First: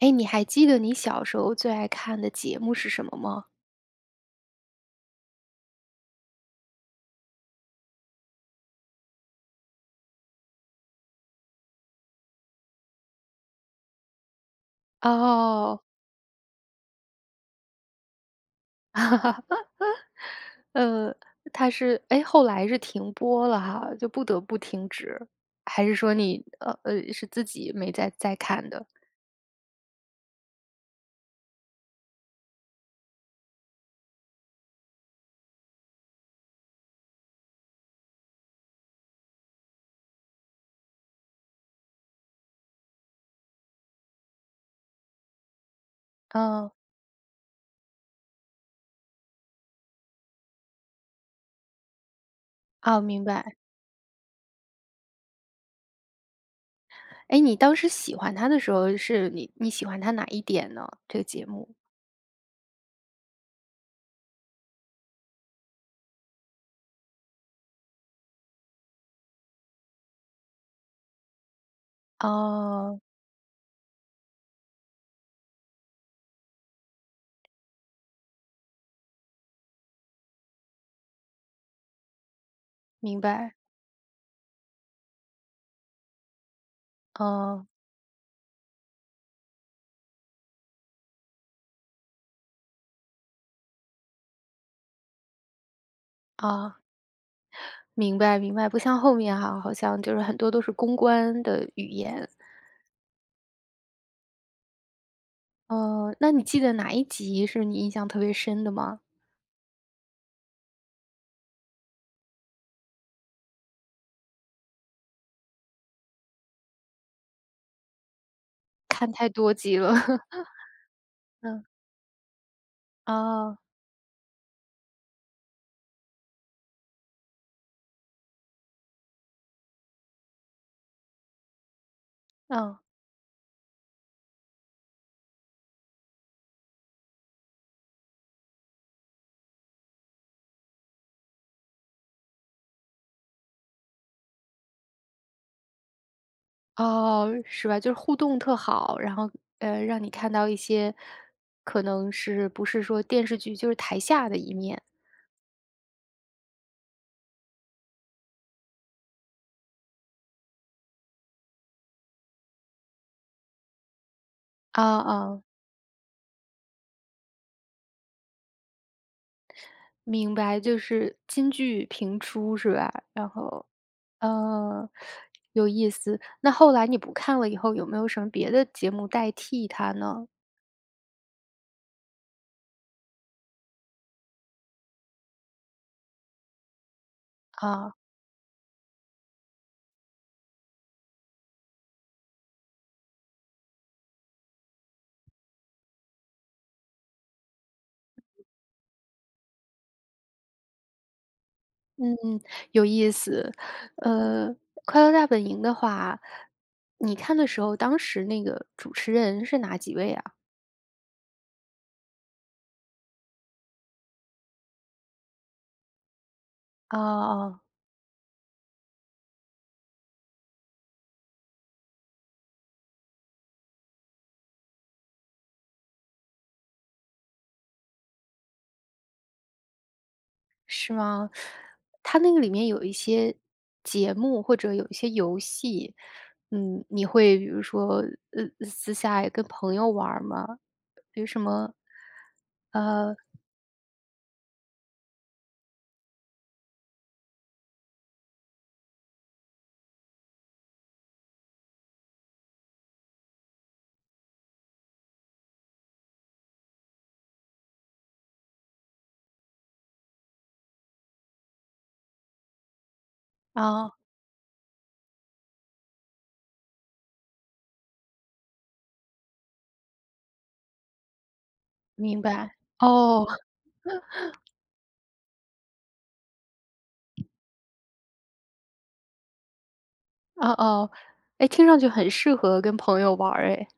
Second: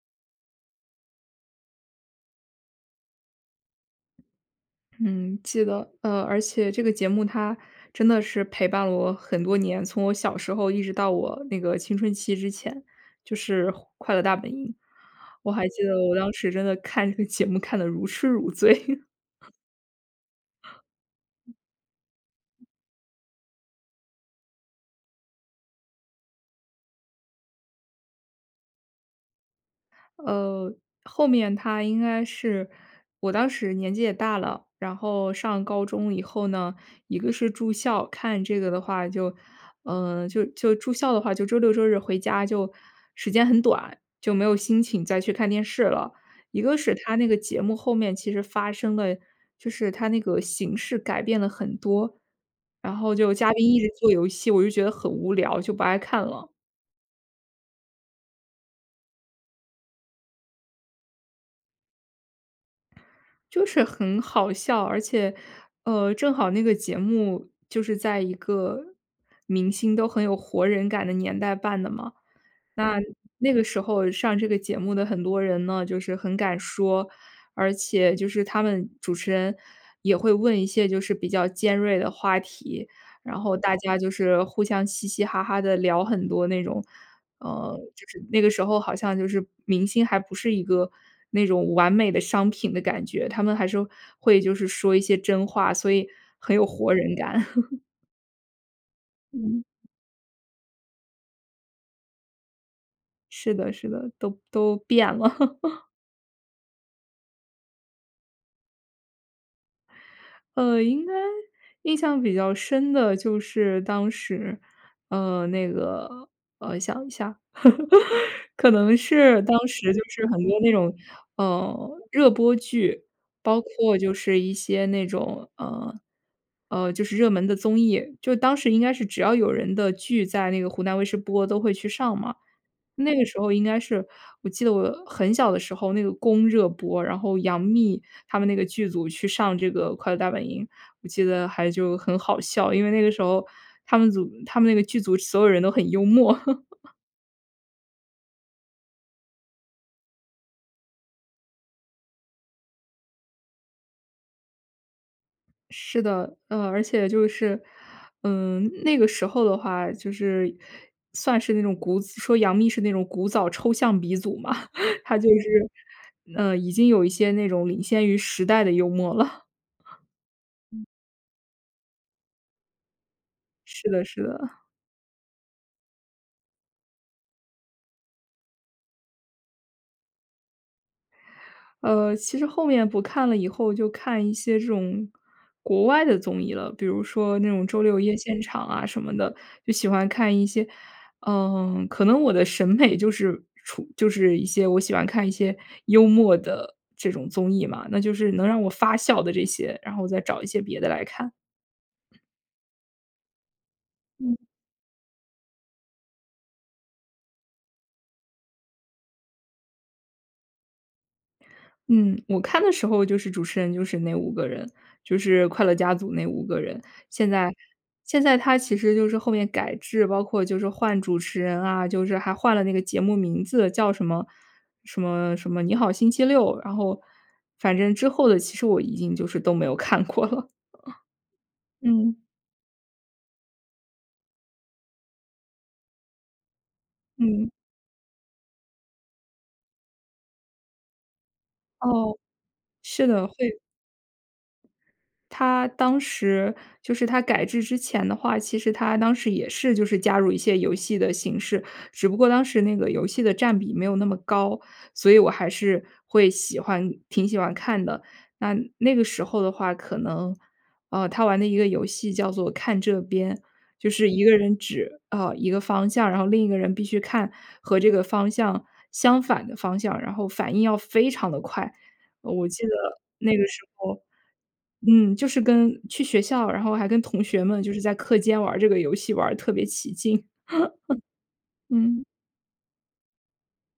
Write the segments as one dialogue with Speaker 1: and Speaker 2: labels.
Speaker 1: 诶，你还记得你小时候最爱看的节目是什么吗？
Speaker 2: 嗯，记得，呃，而且这个节目它真的是陪伴了我很多年，从我小时候一直到我那个青春期之前，就是《快乐大本营》。我还
Speaker 1: 哦。
Speaker 2: 记得我当时真的看这个节目看得如痴如醉。
Speaker 1: 呃，它是诶，后来是停播了哈。就不得不停止，还是说你，呃，是自己没再再看的？
Speaker 2: 呃，后面它应该是，我当时年纪也大了。然后上高中以后呢，一个是住校，看这个的话就呃，就就住校的话，就周六周日回家就时间很短，就没有心情再去看电视了。一
Speaker 1: 哦。
Speaker 2: 个是它那个节目后面其实发生了就是它那个形式改变了很多，然
Speaker 1: 哦，
Speaker 2: 后
Speaker 1: 明
Speaker 2: 就嘉
Speaker 1: 白。
Speaker 2: 宾一直做游戏，我就觉得很无聊，就不爱看了。
Speaker 1: 诶，你当时喜欢它的时候，是你你喜欢它哪一点呢？这个节目。
Speaker 2: 就是很好笑，而且，呃，正好那个节目就是在一个明星都很有活人感的年代办的嘛。那
Speaker 1: 哦。
Speaker 2: 那个时候上这个节目的很多人呢，就是很敢说，而且就是他们主持人也会问一些就是比较尖锐的话题。
Speaker 1: 明
Speaker 2: 然
Speaker 1: 白。
Speaker 2: 后大家就是互相嘻嘻哈哈地聊很多那种
Speaker 1: 嗯。
Speaker 2: 嗯，就是那个时候好像就是明星还不是一个那种完美的商品的感觉，他们还是会就是说一些真话，所以很有
Speaker 1: 哦，
Speaker 2: 活人感。
Speaker 1: 明白明白，不像后面哈，
Speaker 2: 嗯。
Speaker 1: 好像就是很多都是公关的语言。
Speaker 2: 是的是的，都都变了。
Speaker 1: 哦，那你记得哪一集是你印象特别深的吗？
Speaker 2: 呃，应该印象比较深的就是当时，呃，那个，呃，想一下。可能
Speaker 1: 看太
Speaker 2: 是
Speaker 1: 多
Speaker 2: 当
Speaker 1: 集了。
Speaker 2: 时就是很多那种，
Speaker 1: 嗯。
Speaker 2: 呃，热播剧。
Speaker 1: 哦。
Speaker 2: 包括就是一些那种，呃，呃，就是热门的综艺，就当时应该是只要有人的剧在那个湖南卫视播都会去上嘛。
Speaker 1: 嗯。
Speaker 2: 那个时候应该是，我记得我很小的时候那个《宫》热播，然后杨幂她们那个剧组去上这个《快乐大本营》。我记得还就很好笑，因为那个时候她们组她们那个剧组所有人都很幽默。
Speaker 1: 哦，是吧，就是互动特好。然后呃，让你看到一些，可能是不是说电视剧，就是台下的一面。
Speaker 2: 是的，呃，而且就是，嗯，那个时候的话就是算是那种古子说杨幂是那种古早抽象鼻祖嘛。
Speaker 1: 哦，
Speaker 2: 她就
Speaker 1: 哦。
Speaker 2: 是，呃，已经有一些那种领先于时代的幽默了。
Speaker 1: 明白，就是金句频出是吧？然后
Speaker 2: 是的是的。
Speaker 1: 嗯，有意思。那后来你不看了以后，有没有什么别的节目代替它呢？
Speaker 2: 呃，其实后面不看了以后就看一些这种，国外的综艺了。比如说那种《周
Speaker 1: 哦。
Speaker 2: 六夜现场》啊什么的，就喜欢看一些嗯，可能我的审美就是处就是一些我喜欢看一些幽默的这种综艺嘛。那就是能让我发笑的这些，然后再找一些别的来看。
Speaker 1: 嗯嗯，有意思。
Speaker 2: 嗯。
Speaker 1: 呃，《快乐大本营》的话你看的时候，当时那个主持人是哪几位啊？
Speaker 2: 嗯，我看的时候就是主持人就是那5个人，就是快乐家族那5个人。
Speaker 1: 哦
Speaker 2: 现在
Speaker 1: 哦。
Speaker 2: 现在它其实就是后面改制，包括就是换主持人啊，就是还换了那个节目名字叫什么什么什么《你好星期六》。然后反正之后的其实我已经就是都没有看过了。
Speaker 1: 是吗？它
Speaker 2: 嗯。
Speaker 1: 那个里面有一些，节目，或者有一些游戏，嗯，你会比
Speaker 2: 嗯。
Speaker 1: 如说呃，私下也跟朋友玩儿吗？比如什么，
Speaker 2: 哦，是的，会
Speaker 1: 呃
Speaker 2: 它当时就是它改制之前的话其实它当时也是就是加入一些游戏的形式。只不过当时那个游戏的占比没有那么高，所以我还是会喜欢挺喜欢看的。那那个时候的话，可能呃，它玩的一个游戏叫做《看这边》，就
Speaker 1: 哦。
Speaker 2: 是一个人指，啊，一个方向，然后另一个人必须看和这个方向，相反的方向，然后反应要非常地快。
Speaker 1: 明
Speaker 2: 我
Speaker 1: 白，
Speaker 2: 记得
Speaker 1: 哦。
Speaker 2: 那个时候 嗯，就是跟去学校，然后还跟同学们就是在课间玩儿这个游戏玩儿得特别起劲。
Speaker 1: 哦哦，诶，听上去
Speaker 2: 嗯。
Speaker 1: 很适合跟朋友玩儿诶。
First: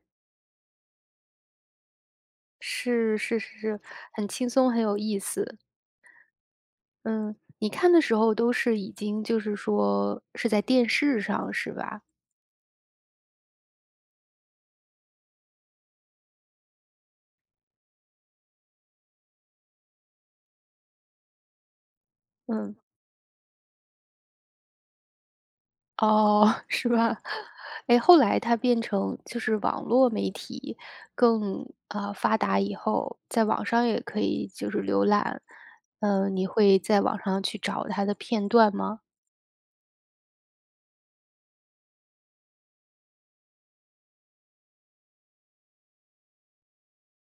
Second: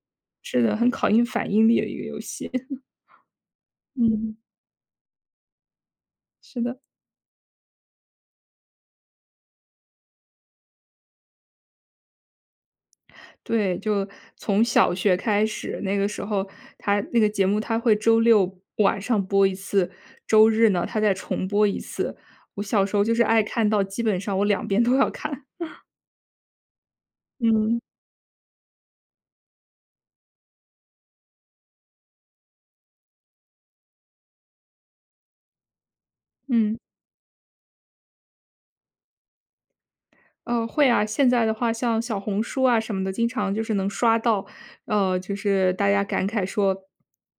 Speaker 2: 是的，很考验反应力的一个游戏。
Speaker 1: 是是是 是，很
Speaker 2: 嗯。
Speaker 1: 轻松、很有意思。
Speaker 2: 是的。
Speaker 1: 嗯，你看的时候都是已经就是说是在电视上是吧？
Speaker 2: 对，就从小学开始，那个时候它那个节目它会周六晚上播一次，周日呢，它再重播一次。我
Speaker 1: 嗯。
Speaker 2: 小时候就是爱看到基本上我两边都要看。
Speaker 1: 哦，是吧。
Speaker 2: 嗯。
Speaker 1: 诶，后来它变成就是网络媒体，更呃，发达以后，在网上也可以就是浏览。嗯，你
Speaker 2: 嗯。
Speaker 1: 会在网上去找它的片段吗？
Speaker 2: 呃，会啊。现在的话像小红书啊什么的，经常就是能刷到，呃，就是大家感慨说：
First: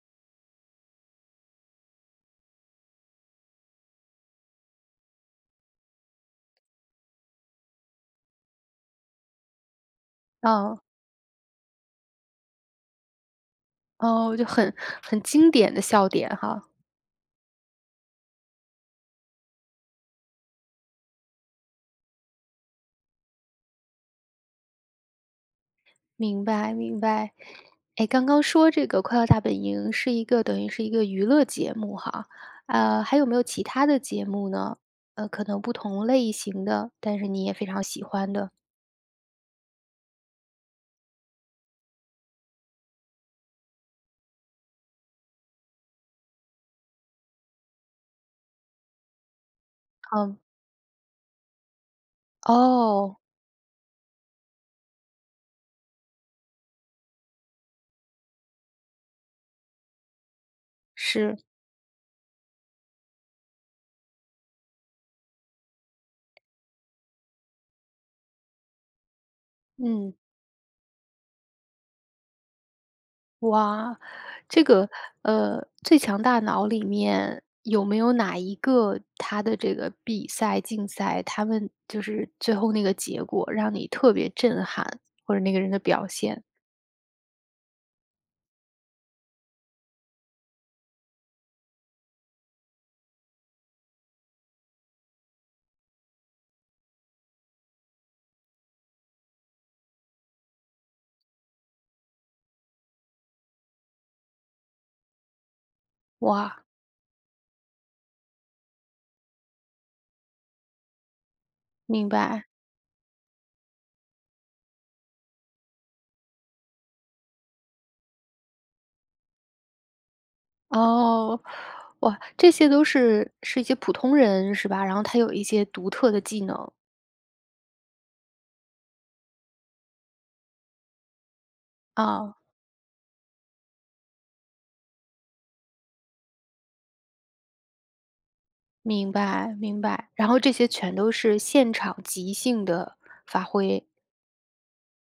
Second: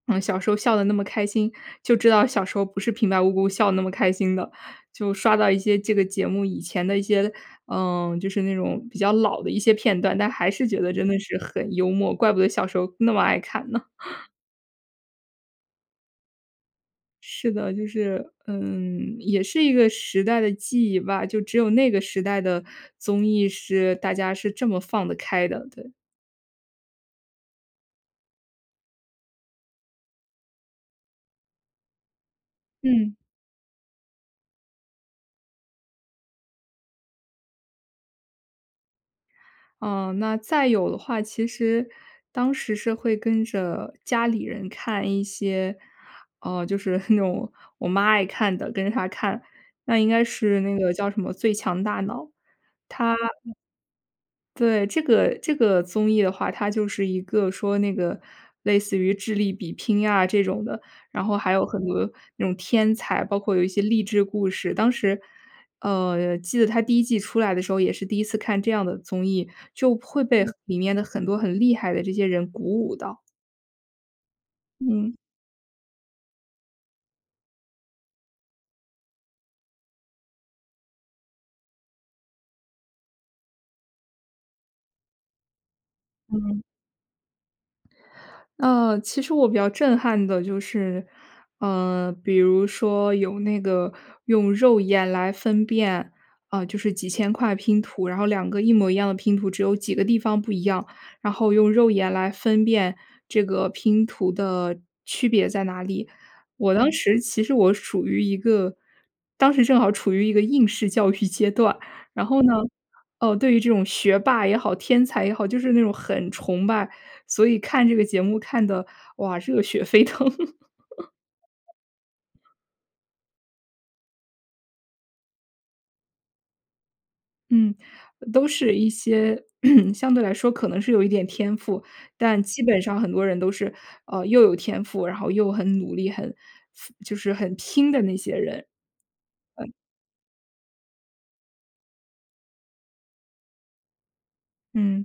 Speaker 2: “嗯，小时候笑得那么开心，就知道小时候不是平白无故笑得那么开心的。”就刷到一些这个节目以前的一些呃，就是那种比较老的一些片段。但还是觉
Speaker 1: 嗯。
Speaker 2: 得真的是很幽默，怪不得小时候那么爱看呢。
Speaker 1: 哦，我就很很经典的笑点哈。
Speaker 2: 是的，就是嗯，也是一个时代的记忆吧，就只有那个时代的综艺是大家是这么放得开的，对。
Speaker 1: 明白明白，哎，刚刚说这个《快乐大本营》是一个等于是一个娱乐节目哈，呃，
Speaker 2: 嗯。
Speaker 1: 还有没有其它的节目呢？呃，可能不同类型的，但是你也非常喜欢的？
Speaker 2: 嗯，那再有的话，其实当时是会跟着家里人看一些呃，就是那种我妈爱看的，跟着她看。那应该
Speaker 1: 哦。
Speaker 2: 是那个叫什么《最强大脑》，它
Speaker 1: 哦。
Speaker 2: 对，这个这个综艺的话，它就是一个说那个类似于智力比拼啊，这种的。然后
Speaker 1: 是。
Speaker 2: 还有很多那种天才，包括有一些励志故事。当时呃，记得它第1季出来的时候，也是第1次看这样的综艺。就
Speaker 1: 嗯。
Speaker 2: 会被里面的很多很厉害的这些人鼓舞到。
Speaker 1: 哇，这个，
Speaker 2: 嗯。
Speaker 1: 呃，《最强大脑》里面，有没有哪一个他的这个比赛、竞赛，他们就是最后那个结果让你特别震撼，或者那个人的表现。
Speaker 2: 嗯。呃，其实我比较震撼的就是嗯，比如说有那个用肉眼来分辨啊，就是几千块拼图，然后两个一模一样的拼图，只有几个地方不一样，然后用肉眼来分辨这个拼图的区别在哪里。
Speaker 1: 哇。
Speaker 2: 我当时其实我属于一个当时正好处于一个应试教育阶段，
Speaker 1: 明
Speaker 2: 然后
Speaker 1: 白。
Speaker 2: 呢，呃，对于这种学霸也好、天才也好，就是那种很崇拜。所以看这个节目看得，哇，热血沸腾。
Speaker 1: 哦。哇，这些都是是一些普通人，是吧？然后他有一些独特的技能。
Speaker 2: 嗯，呃，都是一些 相对来说可能是有一点天赋。
Speaker 1: 哦。
Speaker 2: 但基本上很多人都是，呃，又有天赋，然后又很努力，很辅就是很拼的那些人。
Speaker 1: 明白
Speaker 2: 嗯。
Speaker 1: 明白。然后这些全都是现场即兴的发挥？
Speaker 2: 嗯，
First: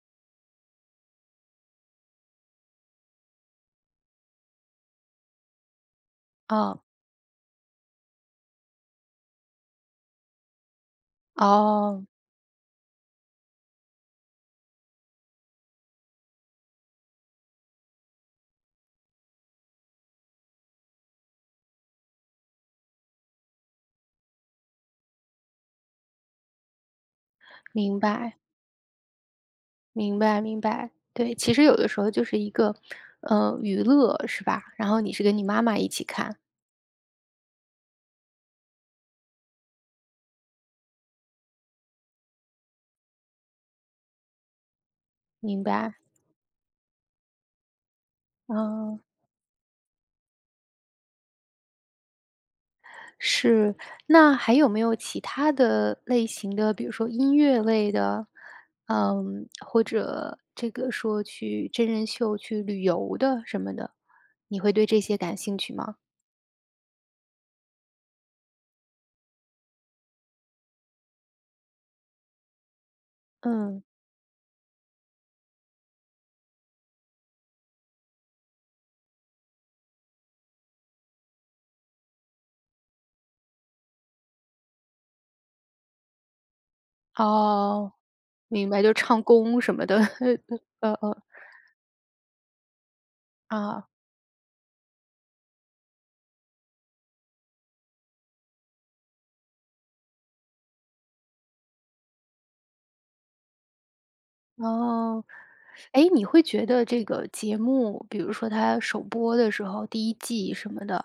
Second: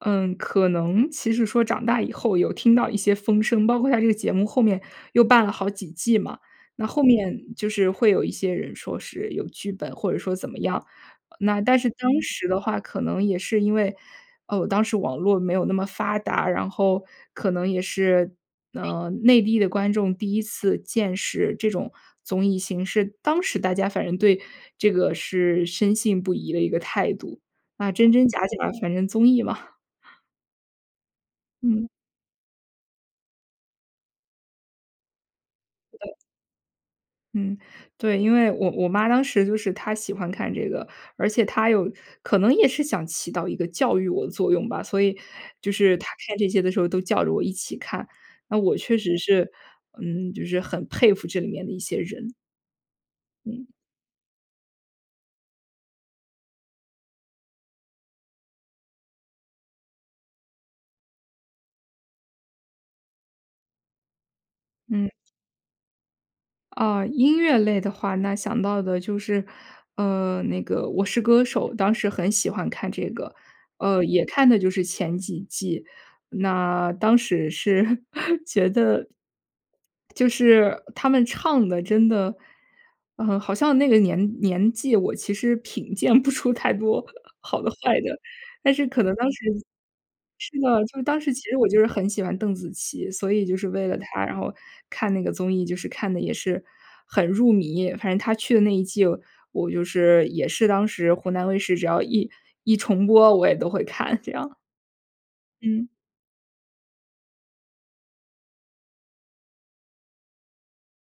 Speaker 2: 嗯，可能其实说长大以后有听到一些风声，包括它这个节目后面又办了好几季嘛。
Speaker 1: 哦。
Speaker 2: 那后面就是会有一些人说是有剧本或者说怎么样。呃，那但是
Speaker 1: 哦。
Speaker 2: 当时的话可能也是因为呃，当时网络没有那么发达，然后可能也是，呃，内地的观众第一次见识这种综艺形式。当时大家反正对这个是深信不疑的一个态度。啊，
Speaker 1: 明
Speaker 2: 真真
Speaker 1: 白。
Speaker 2: 假假，反正综艺嘛。
Speaker 1: 明白明白。对，其实有
Speaker 2: 嗯。
Speaker 1: 的时候就是一个，呃，娱乐，是吧？然后你是跟你妈妈一起看。
Speaker 2: 嗯，对。因为我我妈当时就是她喜欢看这个，而且她有可能也是想起到一个教育我的作用吧，所以，
Speaker 1: 明
Speaker 2: 就是
Speaker 1: 白。
Speaker 2: 她看这些的时候都叫着我一起看。那我确
Speaker 1: 哦。
Speaker 2: 实是，嗯，就是很佩服这里面的一些人。嗯。
Speaker 1: 是。那还有没有其它的类型的，比如说音乐类的？嗯，或者，这个说去真人秀去旅游的什么的？你会对这
Speaker 2: 嗯。
Speaker 1: 些感兴趣吗？
Speaker 2: 啊，音乐类的话，那想到的就是，呃，那个《我是歌手》，当时很喜欢看这个。
Speaker 1: 嗯。
Speaker 2: 呃，也看的就是前几季。那当时是觉得就是，呃，他们唱得真的嗯，好像那个年年纪，我其实品鉴不出太多好的
Speaker 1: 哦，
Speaker 2: 坏的。
Speaker 1: 明
Speaker 2: 但
Speaker 1: 白。
Speaker 2: 是
Speaker 1: 就
Speaker 2: 可能
Speaker 1: 唱
Speaker 2: 当时
Speaker 1: 功什么的，嗯，
Speaker 2: 是的，
Speaker 1: 嗯
Speaker 2: 就当
Speaker 1: 嗯。
Speaker 2: 时其实我就是很喜欢邓紫琪。所以就是
Speaker 1: 哦。
Speaker 2: 为了她，然后看那个综艺，就是看得也是很入迷。反正她去的那一季，我就是也是当时湖南卫视只要一一重播，我也都会看这样。
Speaker 1: 哦。
Speaker 2: 嗯。
Speaker 1: 诶，你会觉得这个节目，比如说它首播的时候，第1季什么的，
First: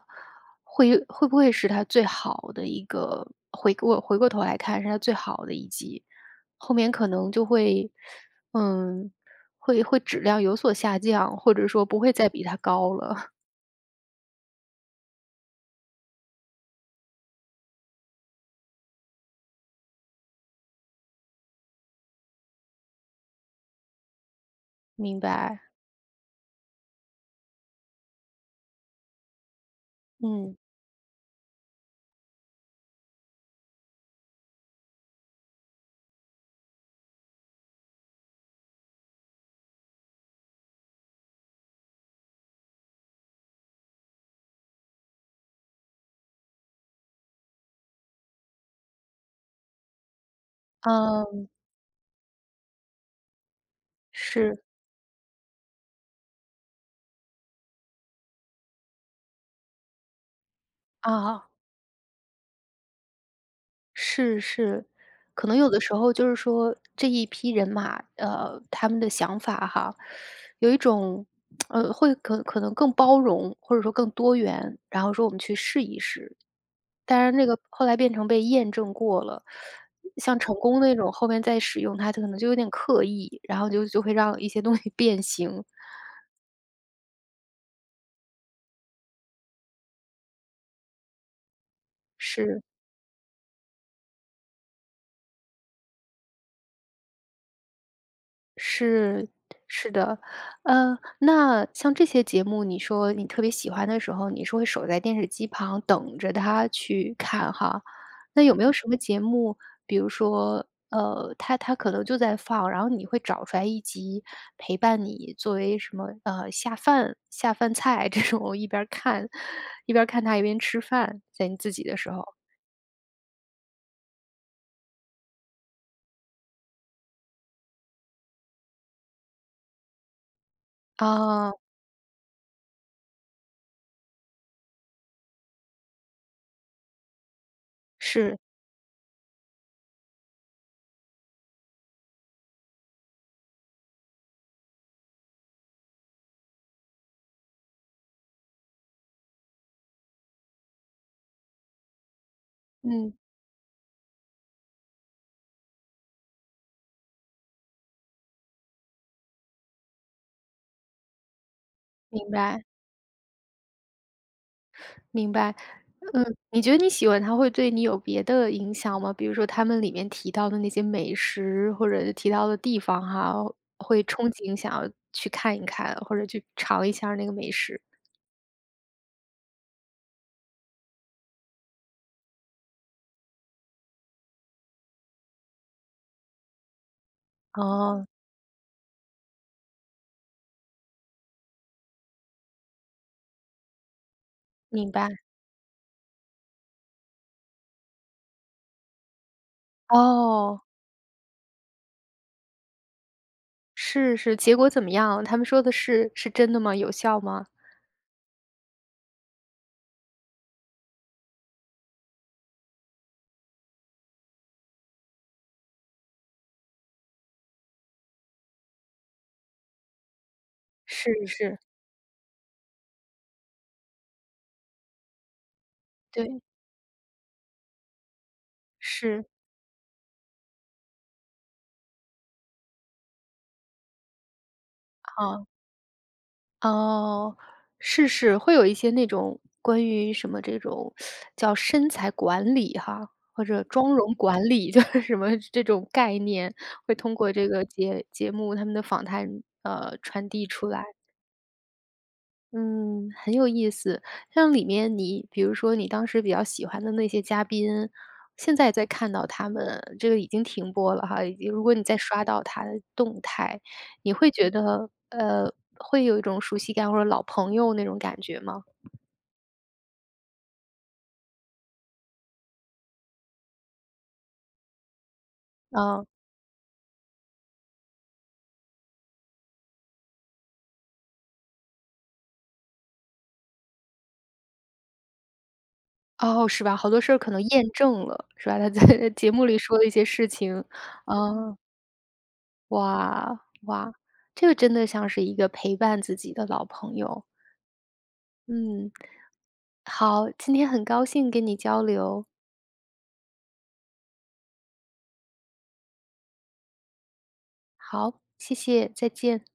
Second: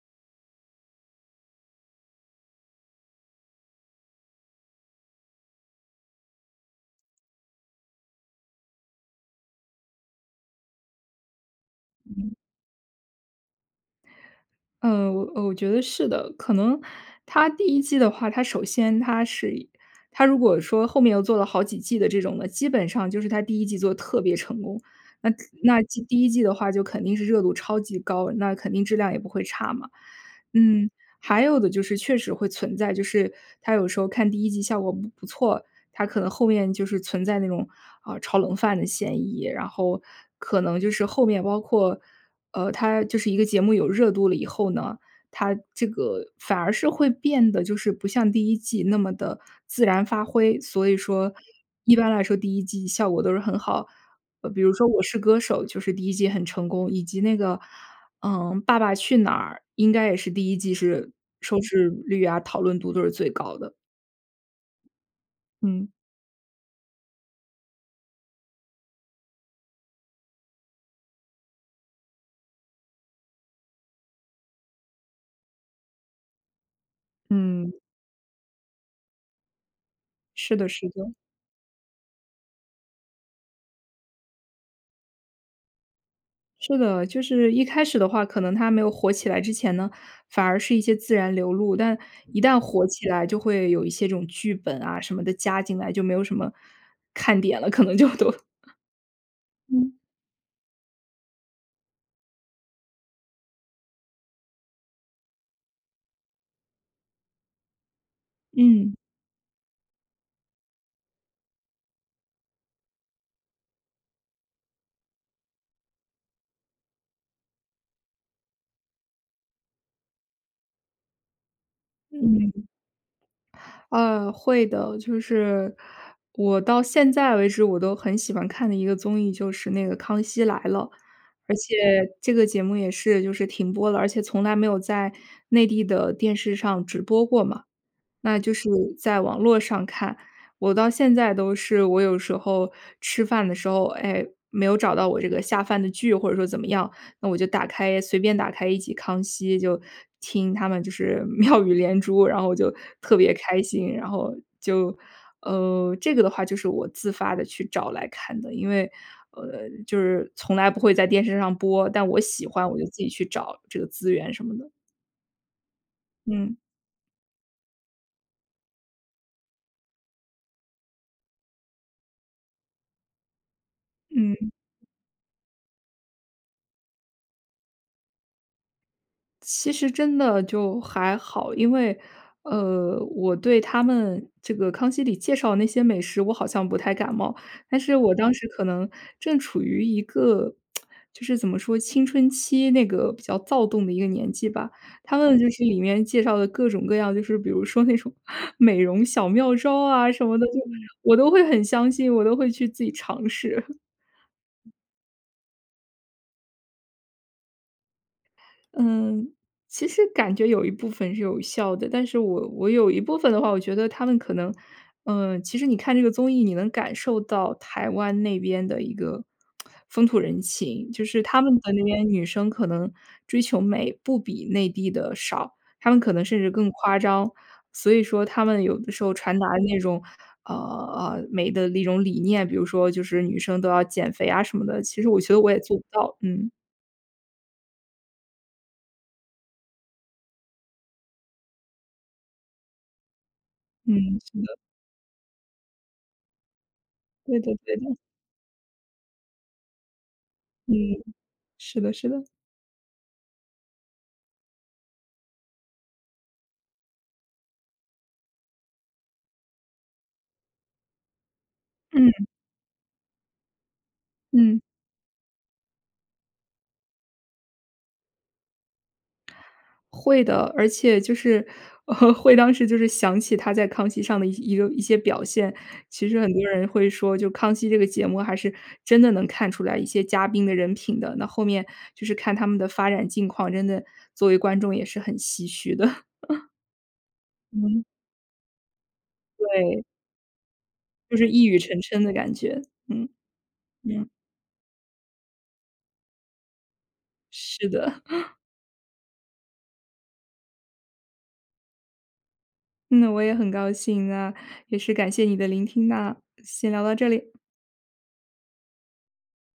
Speaker 1: 会会不会是它最好的一个回过回过头来看，是它最好的一季？后面可能就会 嗯，会会质量有所下降，或者说不会再
Speaker 2: 嗯。
Speaker 1: 比它高了？
Speaker 2: 嗯，我呃，我觉得是的。可能它第1季的话，它首先它是一它如果说后面又做了好几季的这种的，基本上就是它第1季做得特别成功。
Speaker 1: 明
Speaker 2: 那可
Speaker 1: 白。
Speaker 2: 那既第1季的话就肯定是热度超级高，那肯定质量也不会差嘛。
Speaker 1: 嗯。
Speaker 2: 嗯，还有的就是确实会存在，就是它有时候看第1季效果不不错，它可能后面就是存在那种，呃，炒冷饭的嫌疑。然后可能就是后面包括，呃，它就是一个节目有热度了以后呢，它这个反而是会变得就是不像第1季那么地自然发挥。所以说，
Speaker 1: 嗯。
Speaker 2: 一般来说第1季效果都是很好。呃，
Speaker 1: 是。
Speaker 2: 比如说《我是歌手》就是第1季很成功，以及那个，嗯，《爸爸去哪儿》应该也是第1季是
Speaker 1: 啊。
Speaker 2: 收视率啊、讨论度都是最高的。
Speaker 1: 是是。可能有的
Speaker 2: 嗯。
Speaker 1: 时候就是说这一批人马，呃，他们的想法哈，有一种，呃，会可可能更包容，或者说更多元，然后说我们去试一试。但是那个
Speaker 2: 嗯。
Speaker 1: 后来变成被验证过了，像成
Speaker 2: 是的
Speaker 1: 功
Speaker 2: 是
Speaker 1: 那种
Speaker 2: 的。
Speaker 1: 后面再使用，它就可能就有点刻意，然后就就会让一些东西变形。
Speaker 2: 是的，就是一开始的话，可能它没有火起来之前呢，反而是一些自然流露。但一旦
Speaker 1: 是。
Speaker 2: 火起来就会有一些这种剧本啊，什么的加进来，就没有什么看点了，可能就都
Speaker 1: 是，是
Speaker 2: 嗯。
Speaker 1: 的。呃，那像这些节目，你说你特别喜欢的时候，你是会守在电视机旁等着它去看哈。那有没有什
Speaker 2: 嗯。
Speaker 1: 么节目，比如说，呃，它它可能就在放，然后你会找出来一集陪伴你作为什么，呃，下饭下饭菜这种，我一边儿看，一边儿看它一边吃饭，在你自己的时候。
Speaker 2: 嗯。呃，会的。就是我到现在为止我都很喜欢看的一个综艺，就是那个《康熙来了》。
Speaker 1: 哦。
Speaker 2: 而且这个节目也是就是停播了，而且从来没有在内地的电视上直播过嘛。
Speaker 1: 是。
Speaker 2: 那就是在网络上看，我到现在都是我有时候吃饭的时候，哎，没有找到我这个下饭的剧或者说怎么样，那我就打开随便打开一集《康熙》，就听他们就是妙语连珠，然后我就
Speaker 1: 嗯。
Speaker 2: 特别开心。然后就，呃，这个的话，就是我自发地去找来看的。因为，呃，就是从来不会在电视上播，但我
Speaker 1: 明
Speaker 2: 喜
Speaker 1: 白。
Speaker 2: 欢我就自己去找这个资源什么的。
Speaker 1: 明白，嗯。
Speaker 2: 嗯。
Speaker 1: 你觉得你喜欢它会对你有别的影响吗？比如说它们里面提到的那些美食，或者提到的地方哈，会憧
Speaker 2: 嗯。
Speaker 1: 憬想要去看一看，或者去尝一下儿那个美食。
Speaker 2: 其实真的就还好，因为，呃，我对他们这个《康熙》里介绍的那些美食，我好像不太感冒。但是
Speaker 1: 哦。
Speaker 2: 我当时可能正处于一个，就是怎么说，青春期那个比较躁动的一个年纪吧。
Speaker 1: 明白。
Speaker 2: 他们就是里面介绍的各种各样，就是比如说那种美容小妙招啊什么的对，
Speaker 1: 哦。
Speaker 2: 我都会很相信，我都会去自己尝试。
Speaker 1: 是，是，结果怎么样？他们说的是是真的吗？有效吗？
Speaker 2: 嗯，其实感觉有一部分是有效的。但是我我有一部分的话，我觉得他们可能呃，其实你看这个综艺，你能感受到台湾那边的一个 风土人情。就
Speaker 1: 是，
Speaker 2: 是他们
Speaker 1: 是。
Speaker 2: 的那边女生可能追求美不比内地的少，她们可能甚
Speaker 1: 对。
Speaker 2: 至更夸张。所以说她们有的时候
Speaker 1: 是。
Speaker 2: 传达那种，呃呃，美的那种理念，比如说就是女生都要减肥啊什么的，其实我觉得
Speaker 1: 嗯。
Speaker 2: 我也做不到，嗯。
Speaker 1: 哦，是是，会有一些那种关于什么这种 叫身材管理哈，或者妆
Speaker 2: 嗯，
Speaker 1: 容
Speaker 2: 是
Speaker 1: 管
Speaker 2: 的。
Speaker 1: 理。就是什么这种概念，会通过
Speaker 2: 对
Speaker 1: 这
Speaker 2: 的
Speaker 1: 个
Speaker 2: 对的。
Speaker 1: 节节目他们的访谈，呃，传递出
Speaker 2: 嗯，
Speaker 1: 来。
Speaker 2: 是的是的。
Speaker 1: 嗯，很有意思。像里面你比如说你当时比较喜欢的那些嘉宾，现在再看到他们，这个已经停播了哈。如果你再刷
Speaker 2: 嗯。
Speaker 1: 到他的动态，你会觉
Speaker 2: 嗯。
Speaker 1: 得，呃，会有一种熟悉感或者老朋友那种感觉吗？
Speaker 2: 会的，而且就是 会当时就是想起他在《康熙》上的一个一些表现。
Speaker 1: 嗯。
Speaker 2: 其实很多人会说就《康熙》这个节目还是真的能看出来一些嘉宾的人品的，那后面就是看他们的发展境况，真的作为观众也是很唏嘘的。
Speaker 1: 哦，是吧，好多事儿可能验
Speaker 2: 嗯。
Speaker 1: 证了，是吧。他在，呃，节目里说
Speaker 2: 对。
Speaker 1: 的一些事情，
Speaker 2: 就是一
Speaker 1: 呃。
Speaker 2: 语成谶的感觉。嗯。
Speaker 1: 哇，哇，
Speaker 2: 嗯。
Speaker 1: 这个真的像是一个陪伴自己的老朋友。
Speaker 2: 是的。
Speaker 1: 嗯，好，今天很高兴跟你交流。
Speaker 2: 嗯，我也很高兴啊，也是感谢你的聆听啊，先聊到这里。
Speaker 1: 好，谢谢，再见。